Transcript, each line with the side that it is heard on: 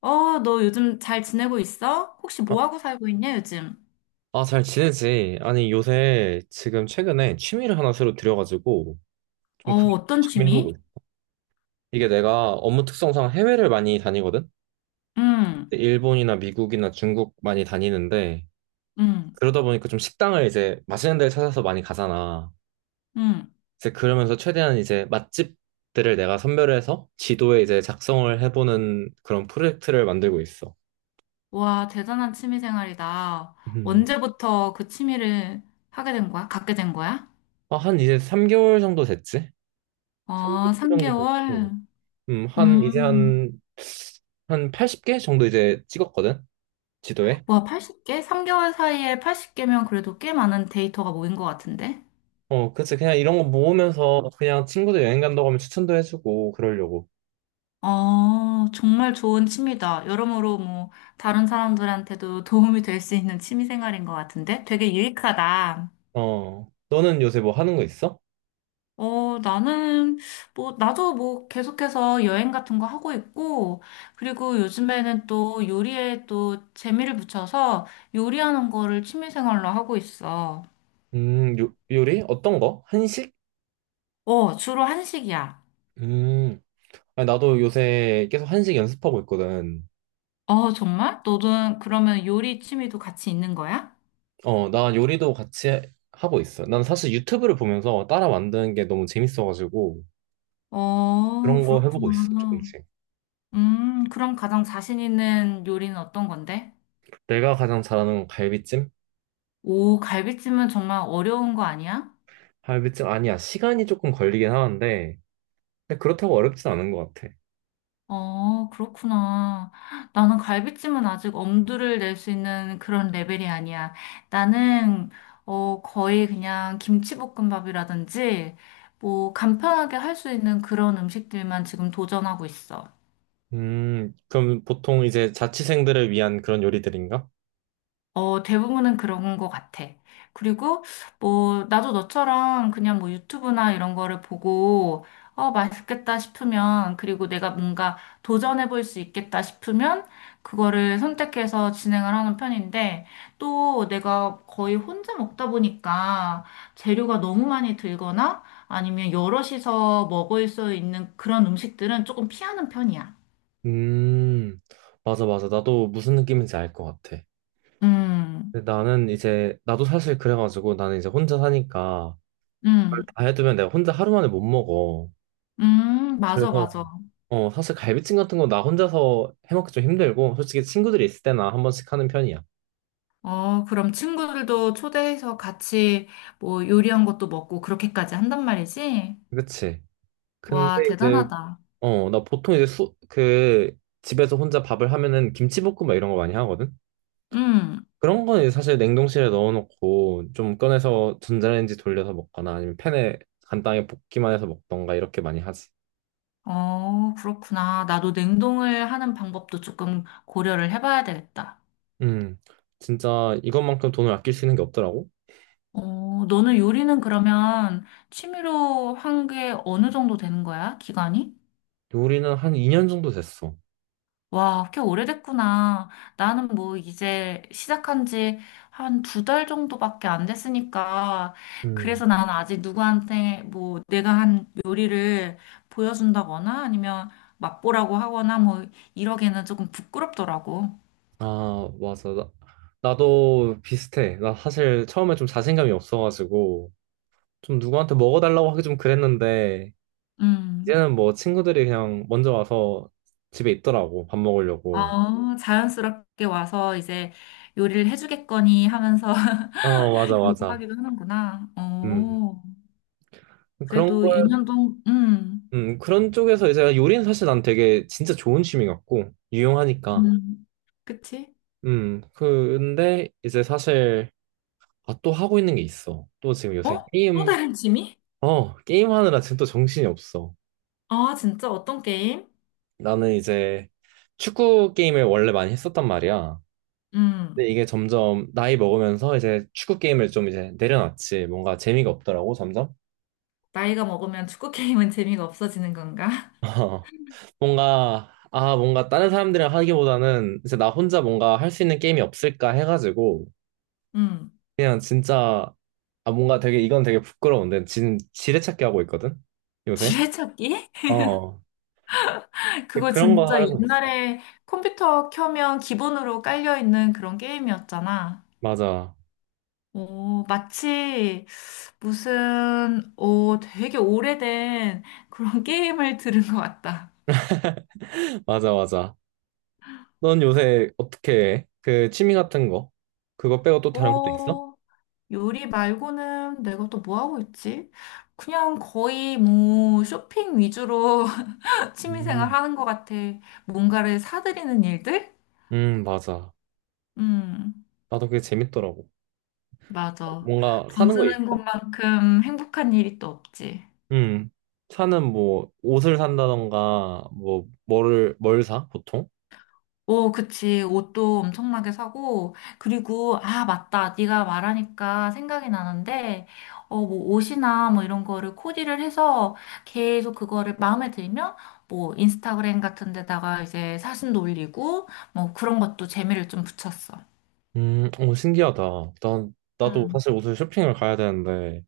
left: 어, 너 요즘 잘 지내고 있어? 혹시 뭐
right: 어?
left: 하고 살고 있냐, 요즘?
right: 아, 잘 지내지? 아니, 요새 지금 최근에 취미를 하나 새로 들여가지고
left: 어,
right: 좀 크게
left: 어떤
right: 취미 해보고
left: 취미?
right: 있어. 이게 내가 업무 특성상 해외를 많이 다니거든?
left: 응,
right: 일본이나 미국이나 중국 많이 다니는데
left: 응,
right: 그러다 보니까 좀 식당을 이제 맛있는 데를 찾아서 많이 가잖아.
left: 응.
right: 이제 그러면서 최대한 이제 맛집들을 내가 선별해서 지도에 이제 작성을 해보는 그런 프로젝트를 만들고 있어.
left: 와, 대단한 취미 생활이다.
right: 음.
left: 언제부터 그 취미를 하게 된 거야? 갖게 된 거야?
right: 아, 한 이제 3개월 정도 됐지? 3개월
left: 어,
right: 정도
left: 3개월?
right: 됐고. 음, 한, 이제
left: 음,
right: 한, 한 80개 정도 이제 찍었거든? 지도에.
left: 와, 80개? 3개월 사이에 80개면 그래도 꽤 많은 데이터가 모인 것 같은데?
right: 어, 그치. 그냥 이런 거 모으면서 그냥 친구들 여행 간다고 하면 추천도 해주고, 그러려고.
left: 어, 정말 좋은 취미다. 여러모로 뭐, 다른 사람들한테도 도움이 될 수 있는 취미 생활인 것 같은데? 되게 유익하다.
right: 어, 너는 요새 뭐 하는 거 있어?
left: 어, 나는, 뭐, 나도 뭐, 계속해서 여행 같은 거 하고 있고, 그리고 요즘에는 또 요리에 또 재미를 붙여서 요리하는 거를 취미생활로 하고 있어.
right: 요리? 어떤 거? 한식?
left: 어, 주로 한식이야.
right: 음, 아니, 나도 요새 계속 한식 연습하고 있거든.
left: 어, 정말? 너는 그러면 요리 취미도 같이 있는 거야?
right: 어, 나 요리도 같이 하고 있어. 난 사실 유튜브를 보면서 따라 만드는 게 너무 재밌어가지고,
left: 어,
right: 그런 거 해보고 있어,
left: 그렇구나.
right: 조금씩.
left: 그럼 가장 자신 있는 요리는 어떤 건데?
right: 내가 가장 잘하는 건 갈비찜?
left: 오, 갈비찜은 정말 어려운 거 아니야?
right: 갈비찜 아니야. 시간이 조금 걸리긴 하는데 근데 그렇다고 어렵진 않은 것 같아.
left: 어, 그렇구나. 나는 갈비찜은 아직 엄두를 낼 수 있는 그런 레벨이 아니야. 나는, 어, 거의 그냥 김치볶음밥이라든지, 뭐, 간편하게 할 수 있는 그런 음식들만 지금 도전하고 있어.
right: 그럼 보통 이제 자취생들을 위한 그런 요리들인가?
left: 어, 대부분은 그런 것 같아. 그리고 뭐 나도 너처럼 그냥 뭐 유튜브나 이런 거를 보고 어, 맛있겠다 싶으면 그리고 내가 뭔가 도전해 볼 수 있겠다 싶으면 그거를 선택해서 진행을 하는 편인데 또 내가 거의 혼자 먹다 보니까 재료가 너무 많이 들거나 아니면 여럿이서 먹을 수 있는 그런 음식들은 조금 피하는 편이야.
right: 음, 맞아, 맞아. 나도 무슨 느낌인지 알 것 같아.
left: 음,
right: 근데 나는 이제, 나도 사실 그래가지고 나는 이제 혼자 사니까 그걸
left: 음,
right: 다 해두면 내가 혼자 하루 만에 못 먹어.
left: 맞아,
right: 그래서,
left: 맞아.
right: 어, 사실 갈비찜 같은 거 나 혼자서 해먹기 좀 힘들고, 솔직히 친구들이 있을 때나 한 번씩 하는 편이야.
left: 어, 그럼 친구들도 초대해서 같이 뭐 요리한 것도 먹고 그렇게까지 한단 말이지?
right: 그치?
left: 와,
right: 근데 이제
left: 대단하다.
right: 어, 나 보통 이제 집에서 혼자 밥을 하면은 김치볶음밥 이런 거 많이 하거든?
left: 응.
right: 그런 거는 이제 사실 냉동실에 넣어놓고 좀 꺼내서 전자레인지 돌려서 먹거나 아니면 팬에 간단하게 볶기만 해서 먹던가 이렇게 많이 하지.
left: 어, 그렇구나. 나도 냉동을 하는 방법도 조금 고려를 해봐야 되겠다.
right: 음, 진짜 이것만큼 돈을 아낄 수 있는 게 없더라고?
left: 어, 너는 요리는 그러면 취미로 한 게 어느 정도 되는 거야? 기간이?
right: 요리는 한 2년 정도 됐어.
left: 와, 꽤 오래됐구나. 나는 뭐 이제 시작한 지 한 두 달 정도밖에 안 됐으니까.
right: 음,
left: 그래서 나는 아직 누구한테 뭐 내가 한 요리를 보여준다거나 아니면 맛보라고 하거나 뭐 이러기에는 조금 부끄럽더라고.
right: 아, 맞아. 나도 비슷해. 나 사실 처음에 좀 자신감이 없어가지고 좀 누구한테 먹어달라고 하기 좀 그랬는데
left: 음.
right: 이제는 뭐 친구들이 그냥 먼저 와서 집에 있더라고, 밥 먹으려고.
left: 어, 자연스럽게 와서 이제 요리를 해주겠거니 하면서
right: 어, 맞아, 맞아.
left: 요구하기도 하는구나.
right: 음.
left: 어,
right: 그런
left: 그래도
right: 거,
left: 2년 동안,
right: 그런 쪽에서 이제 요리는 사실 난 되게 진짜 좋은 취미 같고, 유용하니까.
left: 음, 그치?
right: 근데 이제 사실, 아, 또 하고 있는 게 있어. 또 지금
left: 어?
right: 요새
left: 또
right: 게임,
left: 다른 취미?
right: 어, 게임하느라 지금 또 정신이 없어.
left: 아, 진짜? 어떤 게임?
right: 나는 이제 축구 게임을 원래 많이 했었단 말이야.
left: 음,
right: 근데 이게 점점 나이 먹으면서 이제 축구 게임을 좀 이제 내려놨지. 뭔가 재미가 없더라고, 점점.
left: 나이가 먹으면 축구 게임은 재미가 없어지는 건가?
right: 뭔가 다른 사람들이랑 하기보다는 이제 나 혼자 뭔가 할 수 있는 게임이 없을까 해가지고,
left: 음,
right: 그냥 진짜, 아, 뭔가 되게, 이건 되게 부끄러운데, 지금 지뢰찾기 하고 있거든? 요새?
left: 지뢰찾기?
right: 어. 근데
left: 그거
right: 그런 거
left: 진짜
right: 하고 있어.
left: 옛날에 컴퓨터 켜면 기본으로 깔려있는 그런 게임이었잖아.
right: 맞아.
left: 오, 마치 무슨, 오, 되게 오래된 그런 게임을 들은 것 같다.
right: 맞아, 맞아. 넌 요새 어떻게 해? 그 취미 같은 거? 그거 빼고 또 다른 것도 있어?
left: 오, 요리 말고는 내가 또 뭐 하고 있지? 그냥 거의 뭐 쇼핑 위주로 취미생활
right: 음.
left: 하는 것 같아. 뭔가를 사들이는 일들?
right: 맞아.
left: 음,
right: 나도 그게 재밌더라고.
left: 맞아.
right: 뭔가
left: 돈
right: 사는 거 있어?
left: 쓰는 것만큼 행복한 일이 또 없지.
right: 음. 차는 뭐 옷을 산다던가 뭐 뭐를 뭘 사? 보통?
left: 오, 그치. 옷도 엄청나게 사고. 그리고, 아, 맞다. 네가 말하니까 생각이 나는데, 어, 뭐, 옷이나 뭐 이런 거를 코디를 해서 계속 그거를 마음에 들면, 뭐, 인스타그램 같은 데다가 이제 사진도 올리고, 뭐, 그런 것도 재미를 좀 붙였어.
right: 어, 신기하다. 난 나도
left: 음,
right: 사실 옷을 쇼핑을 가야 되는데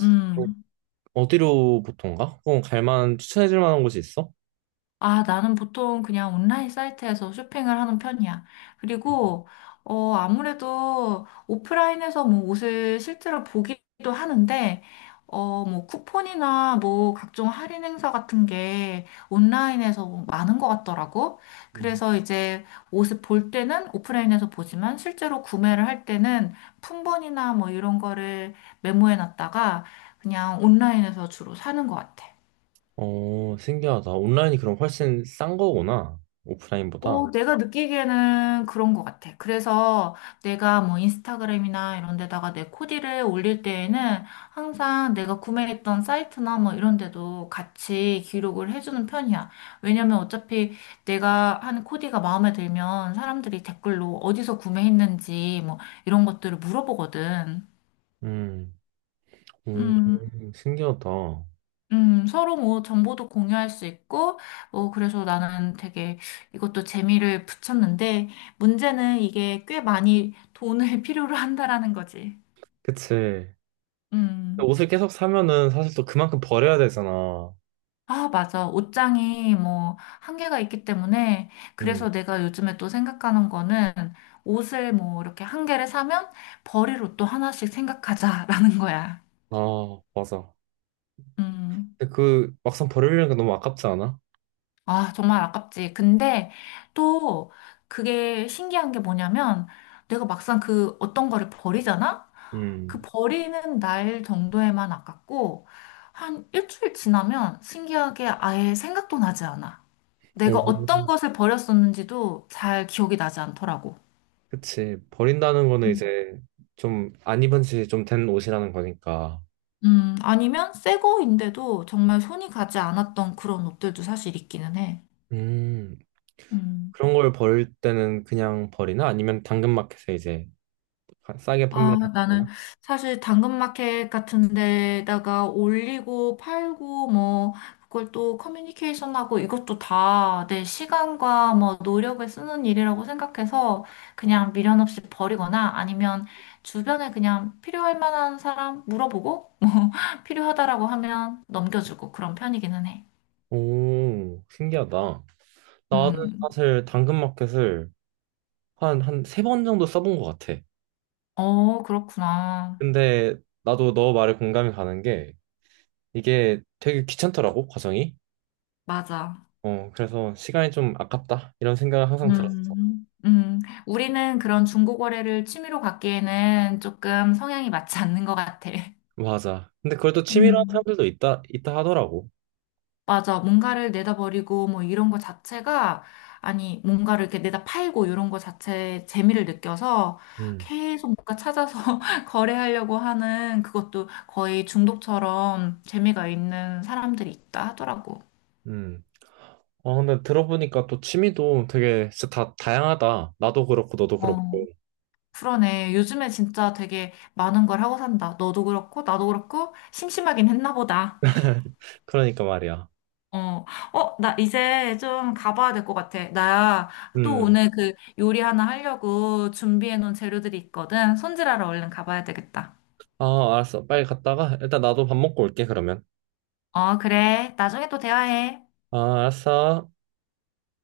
left: 음.
right: 어디로 보통 가? 그럼 갈 만한 추천해 줄 만한 곳이 있어?
left: 아, 나는 보통 그냥 온라인 사이트에서 쇼핑을 하는 편이야. 그리고, 어, 아무래도 오프라인에서 뭐 옷을 실제로 보기도 하는데, 어, 뭐 쿠폰이나 뭐 각종 할인 행사 같은 게 온라인에서 뭐 많은 것 같더라고.
right: 음.
left: 그래서 이제 옷을 볼 때는 오프라인에서 보지만 실제로 구매를 할 때는 품번이나 뭐 이런 거를 메모해 놨다가 그냥 온라인에서 주로 사는 것 같아.
right: 어, 신기하다. 온라인이 그럼 훨씬 싼 거구나. 오프라인보다.
left: 어, 내가 느끼기에는 그런 것 같아. 그래서 내가 뭐 인스타그램이나 이런 데다가 내 코디를 올릴 때에는 항상 내가 구매했던 사이트나 뭐 이런 데도 같이 기록을 해주는 편이야. 왜냐면 어차피 내가 한 코디가 마음에 들면 사람들이 댓글로 어디서 구매했는지 뭐 이런 것들을 물어보거든.
right: 음, 음,
left: 음.
right: 신기하다.
left: 서로 뭐 정보도 공유할 수 있고, 뭐 그래서 나는 되게 이것도 재미를 붙였는데, 문제는 이게 꽤 많이 돈을 필요로 한다라는 거지.
right: 그치. 근데
left: 음.
right: 옷을 계속 사면은 사실 또 그만큼 버려야 되잖아.
left: 아, 맞아. 옷장이 뭐 한계가 있기 때문에,
right: 음,
left: 그래서 내가 요즘에 또 생각하는 거는 옷을 뭐 이렇게 한 개를 사면 버릴 옷도 하나씩 생각하자라는 거야.
right: 아, 맞아.
left: 음.
right: 근데 그 막상 버리려니까 너무 아깝지 않아?
left: 아, 정말 아깝지. 근데 또 그게 신기한 게 뭐냐면 내가 막상 그 어떤 거를 버리잖아? 그
right: 음.
left: 버리는 날 정도에만 아깝고 한 일주일 지나면 신기하게 아예 생각도 나지 않아. 내가 어떤
right: 오,
left: 것을 버렸었는지도 잘 기억이 나지 않더라고.
right: 그치. 버린다는 거는
left: 음,
right: 이제 좀 안 입은 지 좀 된 옷이라는 거니까.
left: 아니면 새 거인데도 정말 손이 가지 않았던 그런 옷들도 사실 있기는 해.
right: 음.
left: 음.
right: 그런 걸 버릴 때는 그냥 버리나? 아니면 당근마켓에 이제 싸게
left: 아,
right: 판매를
left: 나는
right: 하거나?
left: 사실 당근마켓 같은 데다가 올리고 팔고 뭐 그걸 또 커뮤니케이션하고 이것도 다 내 시간과 뭐 노력을 쓰는 일이라고 생각해서 그냥 미련 없이 버리거나 아니면 주변에 그냥 필요할 만한 사람 물어보고 뭐 필요하다라고 하면 넘겨주고 그런 편이기는 해.
right: 오, 신기하다. 나는
left: 음.
right: 사실 당근마켓을 한 세 번 정도 써본 것 같아.
left: 어, 그렇구나.
right: 근데 나도 너 말에 공감이 가는 게 이게 되게 귀찮더라고, 과정이.
left: 맞아.
right: 어, 그래서 시간이 좀 아깝다. 이런 생각을 항상 들었어.
left: 음, 음. 우리는 그런 중고 거래를 취미로 갖기에는 조금 성향이 맞지 않는 것 같아.
right: 맞아. 근데 그걸 또 취미로 하는
left: 음,
right: 사람들도 있다 하더라고.
left: 맞아. 뭔가를 내다버리고 뭐 이런 거 자체가 아니, 뭔가를 이렇게 내다 팔고 이런 거 자체에 재미를 느껴서
right: 음,
left: 계속 뭔가 찾아서 거래하려고 하는 그것도 거의 중독처럼 재미가 있는 사람들이 있다 하더라고.
right: 음. 아, 근데 들어보니까 또 취미도 되게 진짜 다 다양하다. 나도 그렇고, 너도 그렇고.
left: 어, 그러네. 요즘에 진짜 되게 많은 걸 하고 산다. 너도 그렇고, 나도 그렇고, 심심하긴 했나 보다.
right: 그러니까 말이야.
left: 어, 어, 나 이제 좀 가봐야 될 것 같아. 나 또
right: 음.
left: 오늘 그 요리 하나 하려고 준비해 놓은 재료들이 있거든. 손질하러 얼른 가봐야 되겠다.
right: 아, 알았어. 빨리 갔다가 일단 나도 밥 먹고 올게, 그러면.
left: 어, 그래. 나중에 또 대화해.
right: 아, 알았어.